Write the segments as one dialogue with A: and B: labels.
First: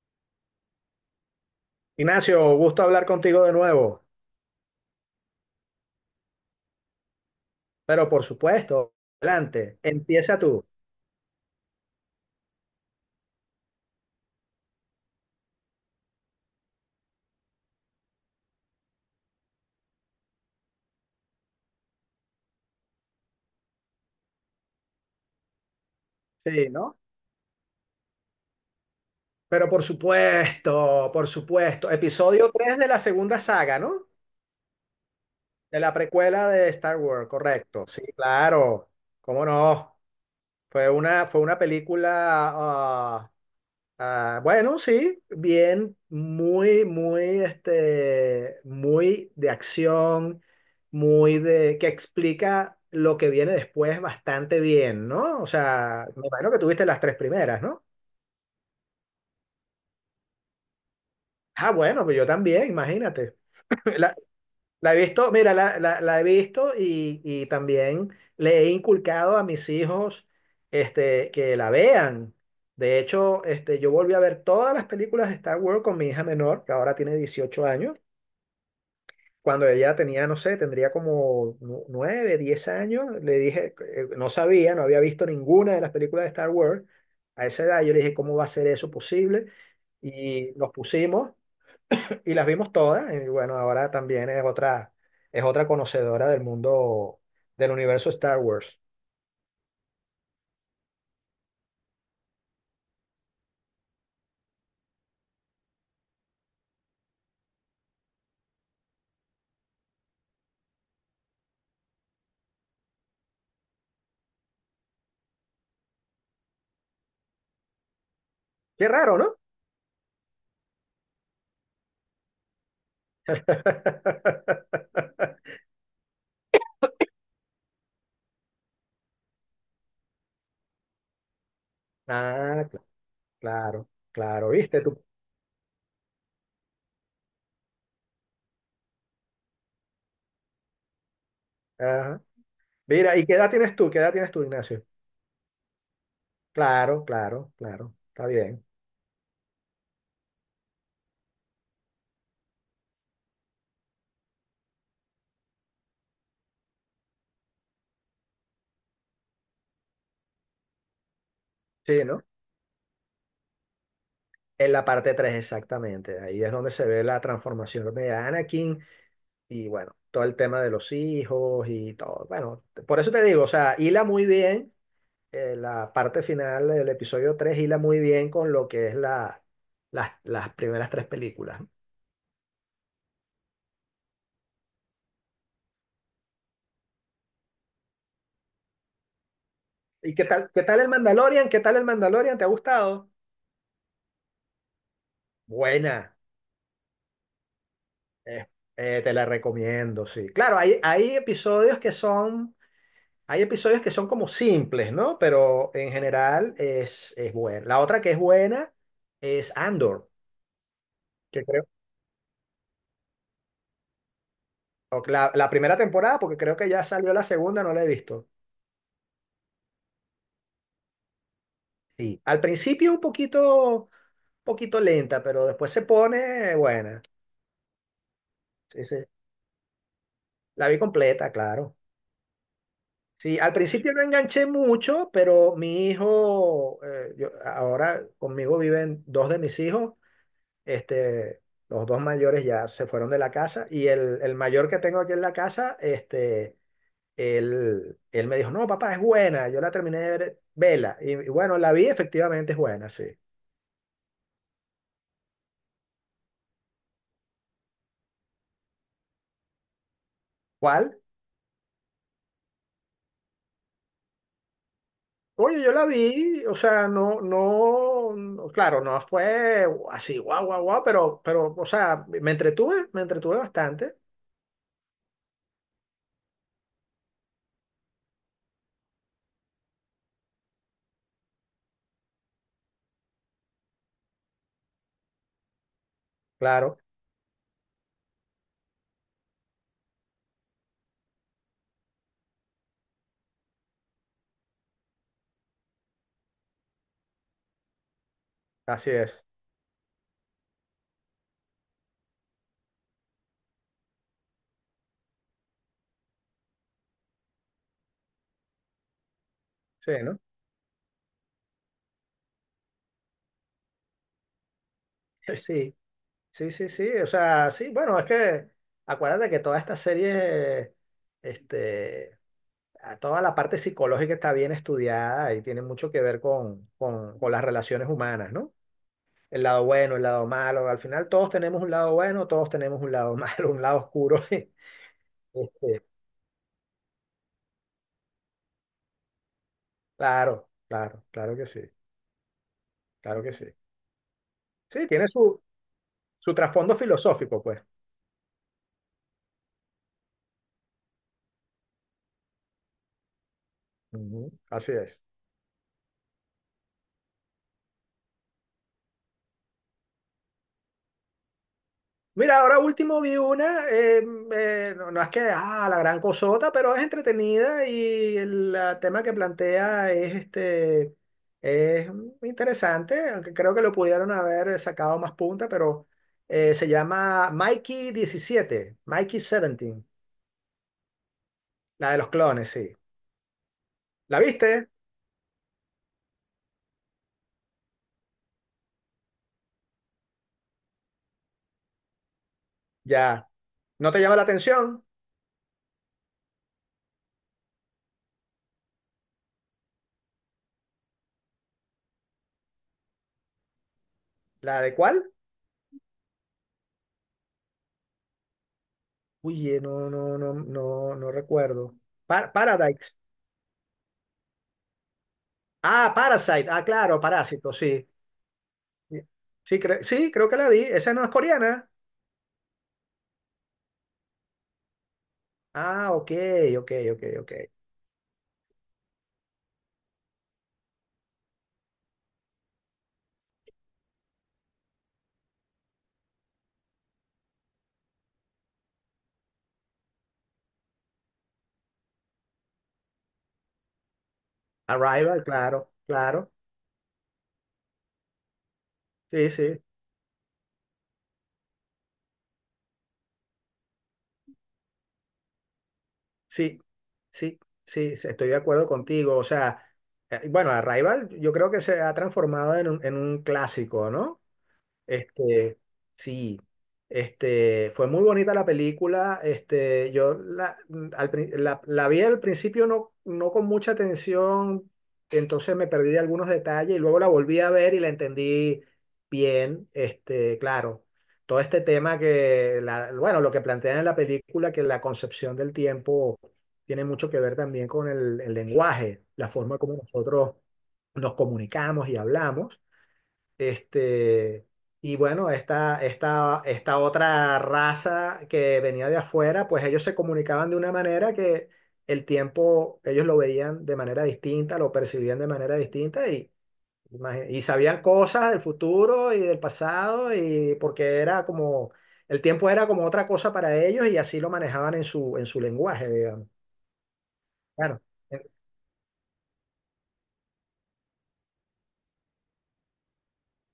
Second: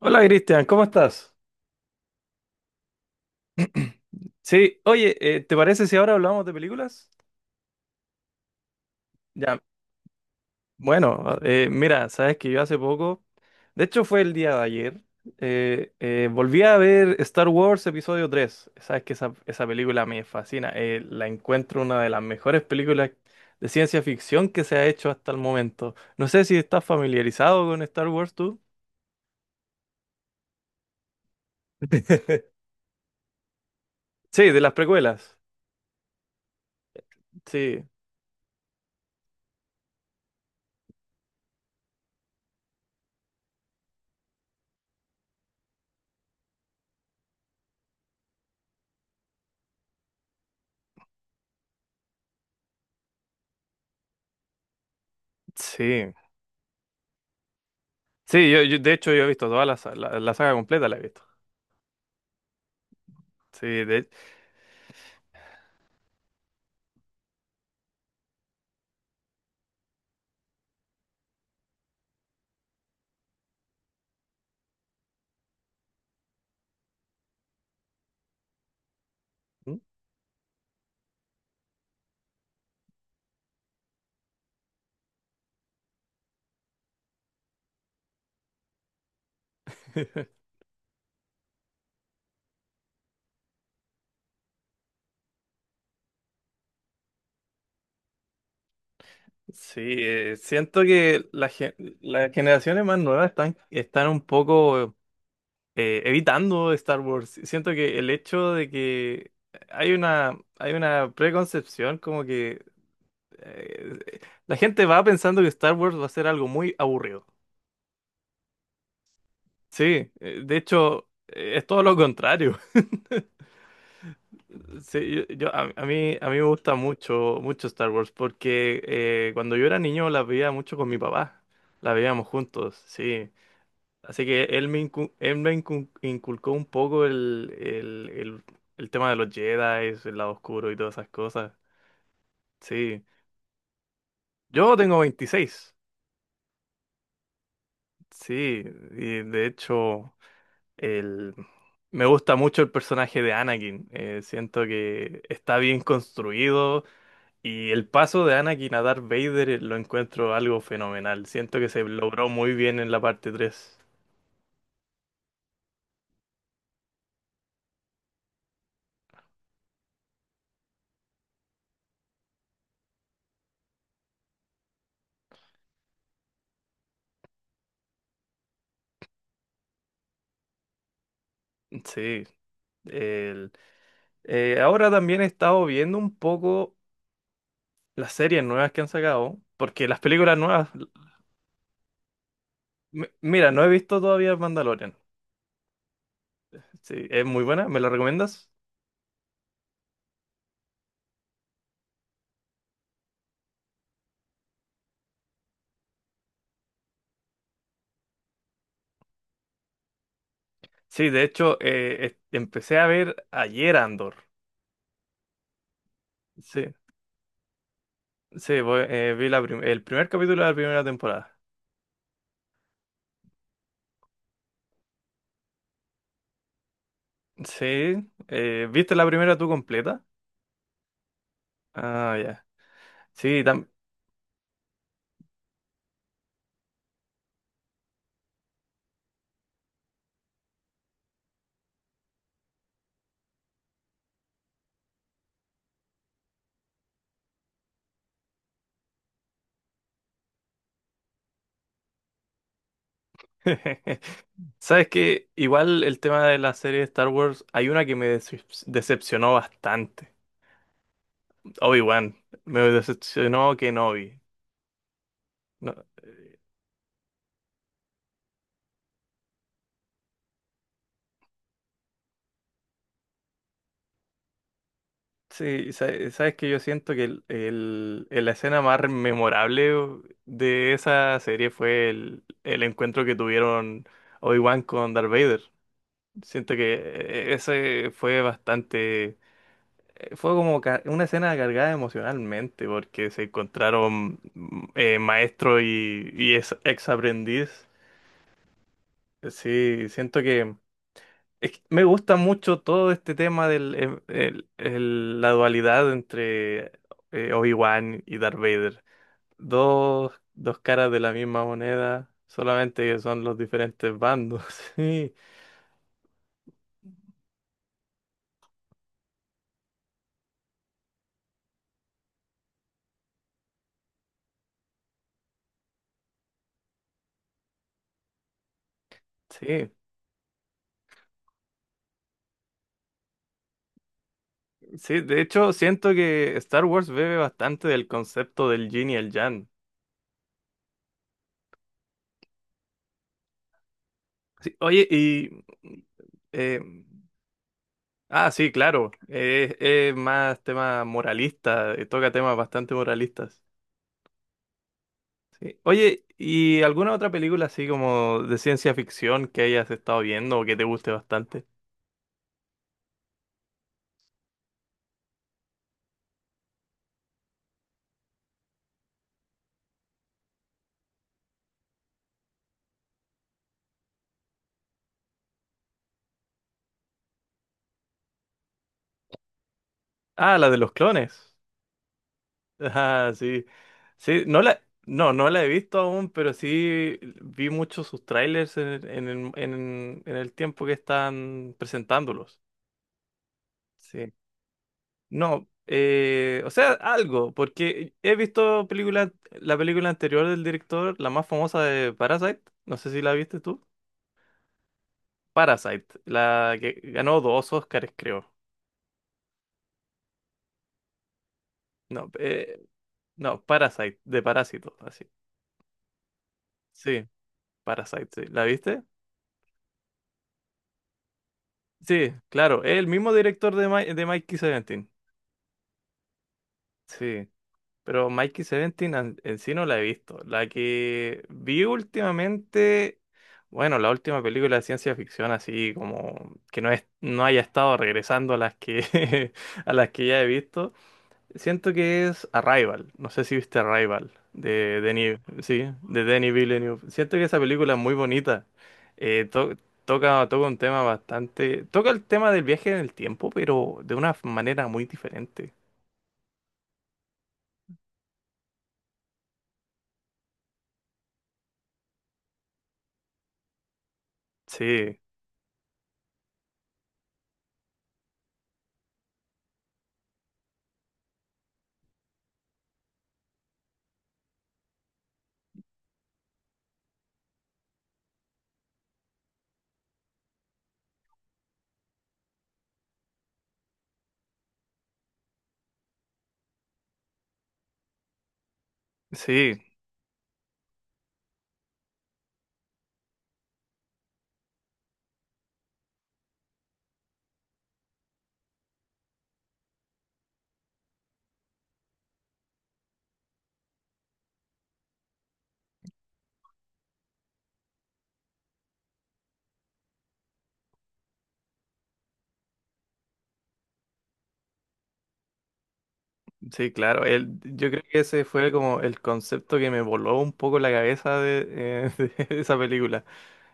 A: Hola, Cristian, ¿cómo estás?
B: Ignacio, gusto hablar contigo de nuevo,
A: Sí, oye, ¿te parece si ahora hablamos de películas?
B: pero por supuesto,
A: Ya,
B: adelante, empieza tú.
A: bueno, mira, sabes que yo hace poco, de hecho fue el día de ayer, volví a ver Star Wars Episodio tres. Sabes que esa película me fascina, la encuentro una de las mejores películas de ciencia ficción que se ha hecho hasta el momento. No sé si
B: Sí,
A: estás
B: ¿no?
A: familiarizado con Star Wars tú.
B: Pero por supuesto, episodio 3 de la segunda saga, ¿no?
A: Sí, de las precuelas.
B: De la precuela de Star Wars,
A: Sí,
B: correcto. Sí, claro, cómo no. Fue una película. Ah, bueno, sí, bien, muy, muy, muy de acción, que explica lo que viene después bastante bien, ¿no? O sea,
A: sí.
B: me imagino que tuviste las tres primeras, ¿no?
A: Sí, de hecho yo he visto toda la saga completa, la he visto.
B: Ah, bueno, pues yo también, imagínate.
A: Sí, de,
B: La, la he visto, mira, la he visto y también le he inculcado a mis hijos, que la vean. De hecho, yo volví a ver todas las películas de Star Wars con mi hija menor, que ahora tiene 18 años. Cuando
A: ¿Mm?
B: ella tenía, no sé, tendría como nueve, diez años, le dije, no sabía, no había visto ninguna de las películas de Star Wars. A esa edad yo le dije, ¿cómo va a ser eso posible? Y nos pusimos y las vimos todas. Y bueno, ahora también es otra conocedora del mundo, del universo Star Wars.
A: Sí, siento que las generaciones más nuevas están un poco evitando Star Wars. Siento que el hecho de que hay una preconcepción como que eh, la gente va pensando que Star Wars va a ser algo muy aburrido.
B: Qué raro, ¿no?
A: Sí, de hecho, es todo lo contrario. Sí, a mí me gusta mucho, mucho Star Wars porque cuando yo era niño la veía mucho con mi papá. La veíamos
B: Ah,
A: juntos, sí.
B: claro,
A: Así que
B: claro, viste tú.
A: inculcó un poco el tema de los Jedi, el lado oscuro y todas esas cosas.
B: Ajá.
A: Sí,
B: Mira, ¿y qué edad tienes tú? ¿Qué edad tienes tú,
A: yo
B: Ignacio?
A: tengo 26.
B: Claro, claro, claro. Está
A: Sí,
B: bien.
A: y de hecho, el, me gusta mucho el personaje de Anakin. Siento que está bien construido y el paso de Anakin a Darth Vader lo encuentro algo fenomenal. Siento que se
B: Sí, ¿no?
A: logró muy bien en la parte tres.
B: En la parte 3 exactamente. Ahí es donde se ve la transformación de Anakin y bueno, todo el tema de los hijos y todo. Bueno, por eso te digo, o sea, hila muy bien, la parte final del episodio tres hila muy bien con lo que es las primeras tres películas, ¿no?
A: Sí, el. Ahora también he estado viendo un poco las series nuevas que han sacado, porque las
B: ¿Y
A: películas
B: qué
A: nuevas,
B: tal el Mandalorian? ¿Qué tal el Mandalorian? ¿Te ha gustado?
A: mira, no he visto todavía Mandalorian.
B: Buena.
A: Sí, es muy buena, ¿me la
B: Eh,
A: recomiendas?
B: Te la recomiendo, sí. Claro, hay episodios que son como simples, ¿no? Pero en general es buena. La otra que es buena es Andor,
A: Sí, de
B: que
A: hecho,
B: creo,
A: empecé a ver ayer Andor.
B: o la primera temporada, porque creo que
A: Sí,
B: ya salió la segunda, no la he visto.
A: sí, vi el primer capítulo de la primera temporada.
B: Sí, al principio un poquito, poquito lenta, pero después se pone buena.
A: Sí,
B: Sí,
A: ¿viste
B: sí.
A: la primera tú completa?
B: La vi completa, claro.
A: Ah, ya.
B: Sí,
A: Sí,
B: al
A: también.
B: principio no enganché mucho, pero mi hijo, ahora conmigo viven dos de mis hijos. Este, los dos mayores ya se fueron de la casa, y el mayor que tengo aquí en la casa, él me dijo, no, papá, es buena, yo la terminé de ver, vela. Y bueno, la vi, efectivamente es buena, sí.
A: Sabes que igual el tema de la serie de Star Wars, hay una que me decepcionó bastante.
B: ¿Cuál?
A: Obi-Wan. Me decepcionó Kenobi.
B: Oye, yo la vi, o sea, no, no, no, claro, no fue así, guau, guau, guau, pero, o sea, me entretuve bastante,
A: Sí, sabes que yo siento que la escena más memorable de esa serie fue el encuentro que tuvieron Obi-Wan con Darth Vader. Siento que
B: claro,
A: ese fue bastante, fue como una escena cargada emocionalmente porque se encontraron maestro y ex, ex aprendiz.
B: así es,
A: Sí, siento que Es que me gusta mucho todo este tema del em- el- la dualidad entre Obi-Wan y Darth Vader.
B: sí,
A: Dos,
B: ¿no?
A: dos caras de la misma moneda, solamente que son los diferentes bandos. Sí,
B: Sí. Sí, sí, sí, o sea, sí, bueno, es que acuérdate que toda esta serie, este, a toda la parte psicológica está bien estudiada y tiene mucho que ver con las relaciones humanas, ¿no? El lado
A: sí,
B: bueno, el lado malo, al final todos tenemos un lado bueno, todos tenemos un lado malo, un lado oscuro.
A: sí. De hecho,
B: Este,
A: siento que Star Wars bebe bastante del concepto del Yin y el Yang.
B: claro, claro, claro que sí, claro que sí.
A: Sí,
B: Sí,
A: oye,
B: tiene
A: y...
B: su
A: eh,
B: trasfondo filosófico, pues.
A: sí, claro. Es más tema moralista, toca temas bastante moralistas.
B: Ujú, así es.
A: Oye, ¿y alguna otra película así como de ciencia ficción que hayas estado viendo o que te guste bastante?
B: Mira, ahora último vi una, no, ah, la gran cosota, pero es entretenida, y el tema que plantea es interesante, aunque creo que lo pudieron haber sacado más punta, pero se llama Mikey diecisiete, Mikey 17,
A: Ah, la de los clones.
B: la de los clones, sí.
A: Ah, sí.
B: ¿La
A: Sí, no la,
B: viste?
A: no, no la he visto aún, pero sí vi muchos sus trailers en el tiempo que están presentándolos.
B: Ya. ¿No te
A: Sí.
B: llama la atención?
A: No, o sea, algo, porque he visto película, la película anterior del director, la más famosa, de Parasite. No sé si la viste tú.
B: ¿La de cuál?
A: Parasite, la que ganó dos Oscars, creo.
B: Uy, no, no, no, no, no recuerdo.
A: No,
B: Paradise.
A: no, Parasite, de Parásito, así.
B: Ah, Parasite. Ah, claro,
A: Sí,
B: Parásito, sí.
A: Parasite, sí. ¿La viste?
B: Sí, sí, sí, creo que la vi. Esa no es coreana.
A: Sí, claro, es el mismo director de, de Mikey 17.
B: Ah, ok, ok, ok,
A: Sí,
B: ok.
A: pero Mikey 17 en sí no la he visto. La que vi últimamente, bueno, la última película de ciencia ficción así como que no es, no haya estado regresando a las que a las que ya he visto. Siento que es Arrival. No sé si viste Arrival de Denis,
B: Arrival,
A: sí,
B: claro,
A: de
B: claro.
A: Denis Villeneuve. Siento que esa película es muy bonita. Eh,
B: Sí,
A: to-
B: sí,
A: toca, toca un tema bastante. Toca el tema del viaje en el tiempo, pero de una manera muy diferente.
B: sí, sí, sí, sí, estoy de acuerdo contigo. O sea, bueno, Arrival yo creo que se ha transformado en un, clásico, ¿no?
A: Sí,
B: Este, sí, fue muy bonita la película. La vi al principio no con mucha atención, entonces me perdí de algunos detalles y luego la volví a ver y la entendí bien. Claro, todo este tema que, bueno, lo que plantean en la película, que la concepción del tiempo tiene mucho que ver también con el lenguaje, la forma
A: sí,
B: como nosotros nos comunicamos y hablamos. Este, y bueno, esta, otra raza que venía de afuera, pues ellos se comunicaban de una manera que el tiempo ellos lo veían de manera distinta, lo percibían de manera distinta, y sabían cosas del futuro y del pasado, y porque era como, el tiempo era como otra cosa para ellos, y así lo manejaban en su, lenguaje, digamos.
A: sí, claro. Yo
B: Claro.
A: creo que ese fue como el concepto que me voló un poco la cabeza de, de esa película.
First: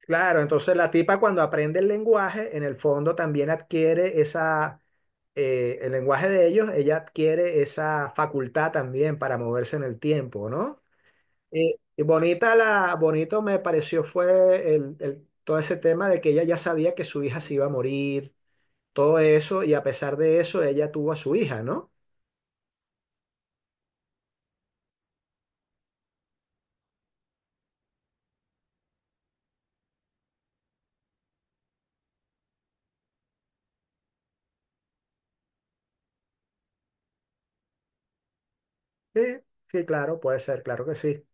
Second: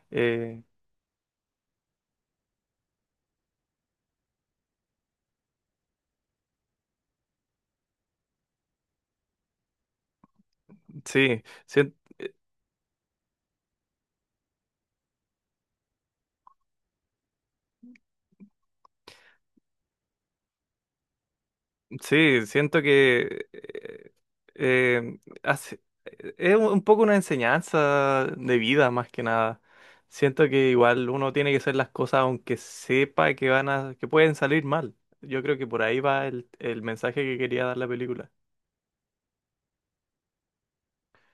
B: Claro,
A: Eh,
B: entonces la tipa, cuando aprende el lenguaje, en el fondo también adquiere esa, el lenguaje de ellos, ella adquiere esa facultad también para moverse en el tiempo, ¿no?
A: sí,
B: Y,
A: siento
B: y bonito me pareció fue todo ese tema de que ella ya sabía que su hija se iba a morir, todo eso, y a pesar de eso, ella tuvo a su hija, ¿no?
A: Sí, siento que eh, hace- es un poco una enseñanza de vida más que nada. Siento que igual uno tiene que hacer las cosas aunque sepa que van a, que pueden salir mal. Yo creo que por ahí va el mensaje que quería dar la película.
B: Sí, sí, claro, puede ser, claro que sí.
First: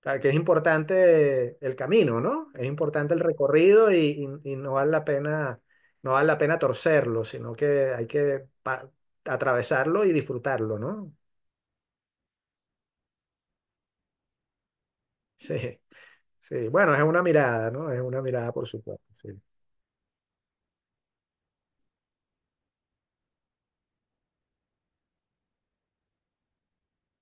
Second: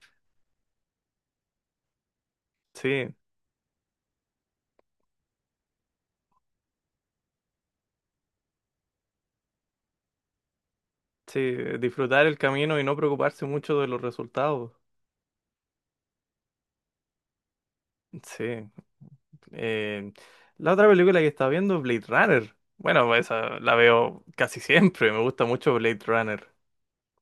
B: Claro que es importante el camino, ¿no? Es importante
A: Sí,
B: el recorrido, y no vale la pena, no vale la pena torcerlo, sino que hay que atravesarlo y disfrutarlo, ¿no?
A: sí, disfrutar el camino y no preocuparse mucho de los resultados.
B: Sí, sí. Bueno, es una mirada, ¿no? Es una
A: Sí.
B: mirada, por supuesto. Sí.
A: eh, la otra película que estaba viendo es Blade Runner. Bueno, esa la veo casi siempre. Me gusta mucho Blade Runner.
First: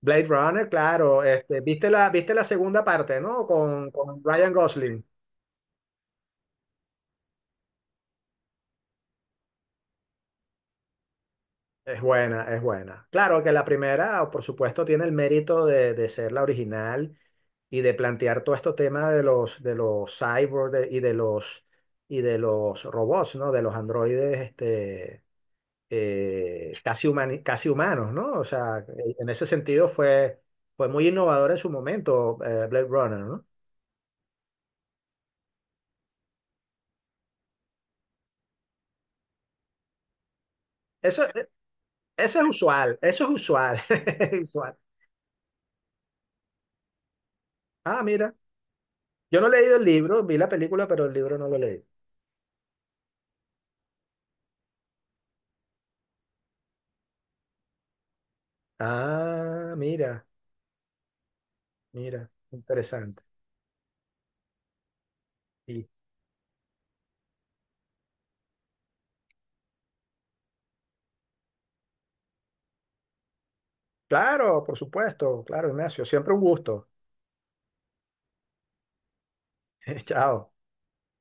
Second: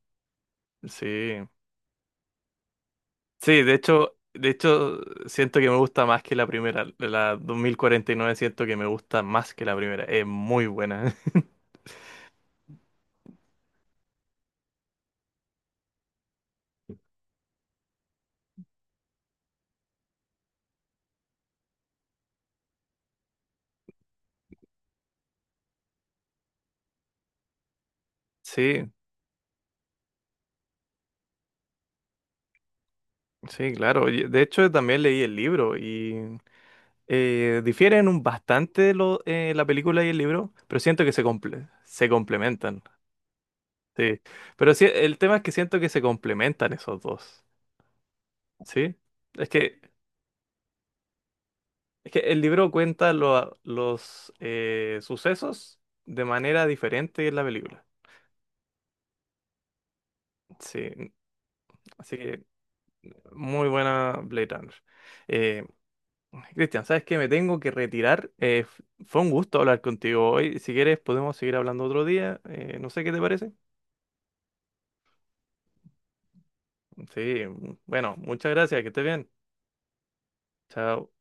B: Blade Runner, claro.
A: Sí.
B: Viste la, segunda parte, ¿no?
A: Sí,
B: Con, con
A: de
B: Ryan
A: hecho,
B: Gosling.
A: siento que me gusta más que la primera. La 2049 siento que me gusta más que la primera. Es muy buena.
B: Es buena, es buena. Claro que la primera, por supuesto, tiene el mérito de, ser la original, y de plantear todo este tema de los cyborgs, y de los robots, ¿no? De los androides, casi humanos, ¿no? O sea,
A: Sí,
B: en ese sentido fue muy innovador en su momento, Blade Runner, ¿no?
A: sí, claro. Y de hecho, también leí el libro y difieren un bastante lo, la película y el libro, pero siento que
B: Eso, eh,
A: se
B: eso es
A: complementan.
B: usual, eso es usual,
A: Sí,
B: es
A: pero
B: usual.
A: sí, el tema es que siento que se complementan esos dos.
B: Ah, mira,
A: Sí,
B: yo no
A: es
B: he leído
A: que,
B: el libro, vi la película, pero el libro no lo leí.
A: es que el libro cuenta los sucesos de manera diferente en la película.
B: Ah, mira,
A: Sí, así
B: mira,
A: que
B: interesante.
A: muy buena Blade Runner. Eh,
B: Y
A: Cristian, ¿sabes qué? Me tengo que retirar. Fue un gusto hablar contigo hoy. Si quieres, podemos seguir hablando otro día. No sé qué te parece.
B: claro, por supuesto, claro, Ignacio, siempre un gusto.
A: Sí, bueno, muchas gracias. Que estés bien.
B: Chao.
A: Chao.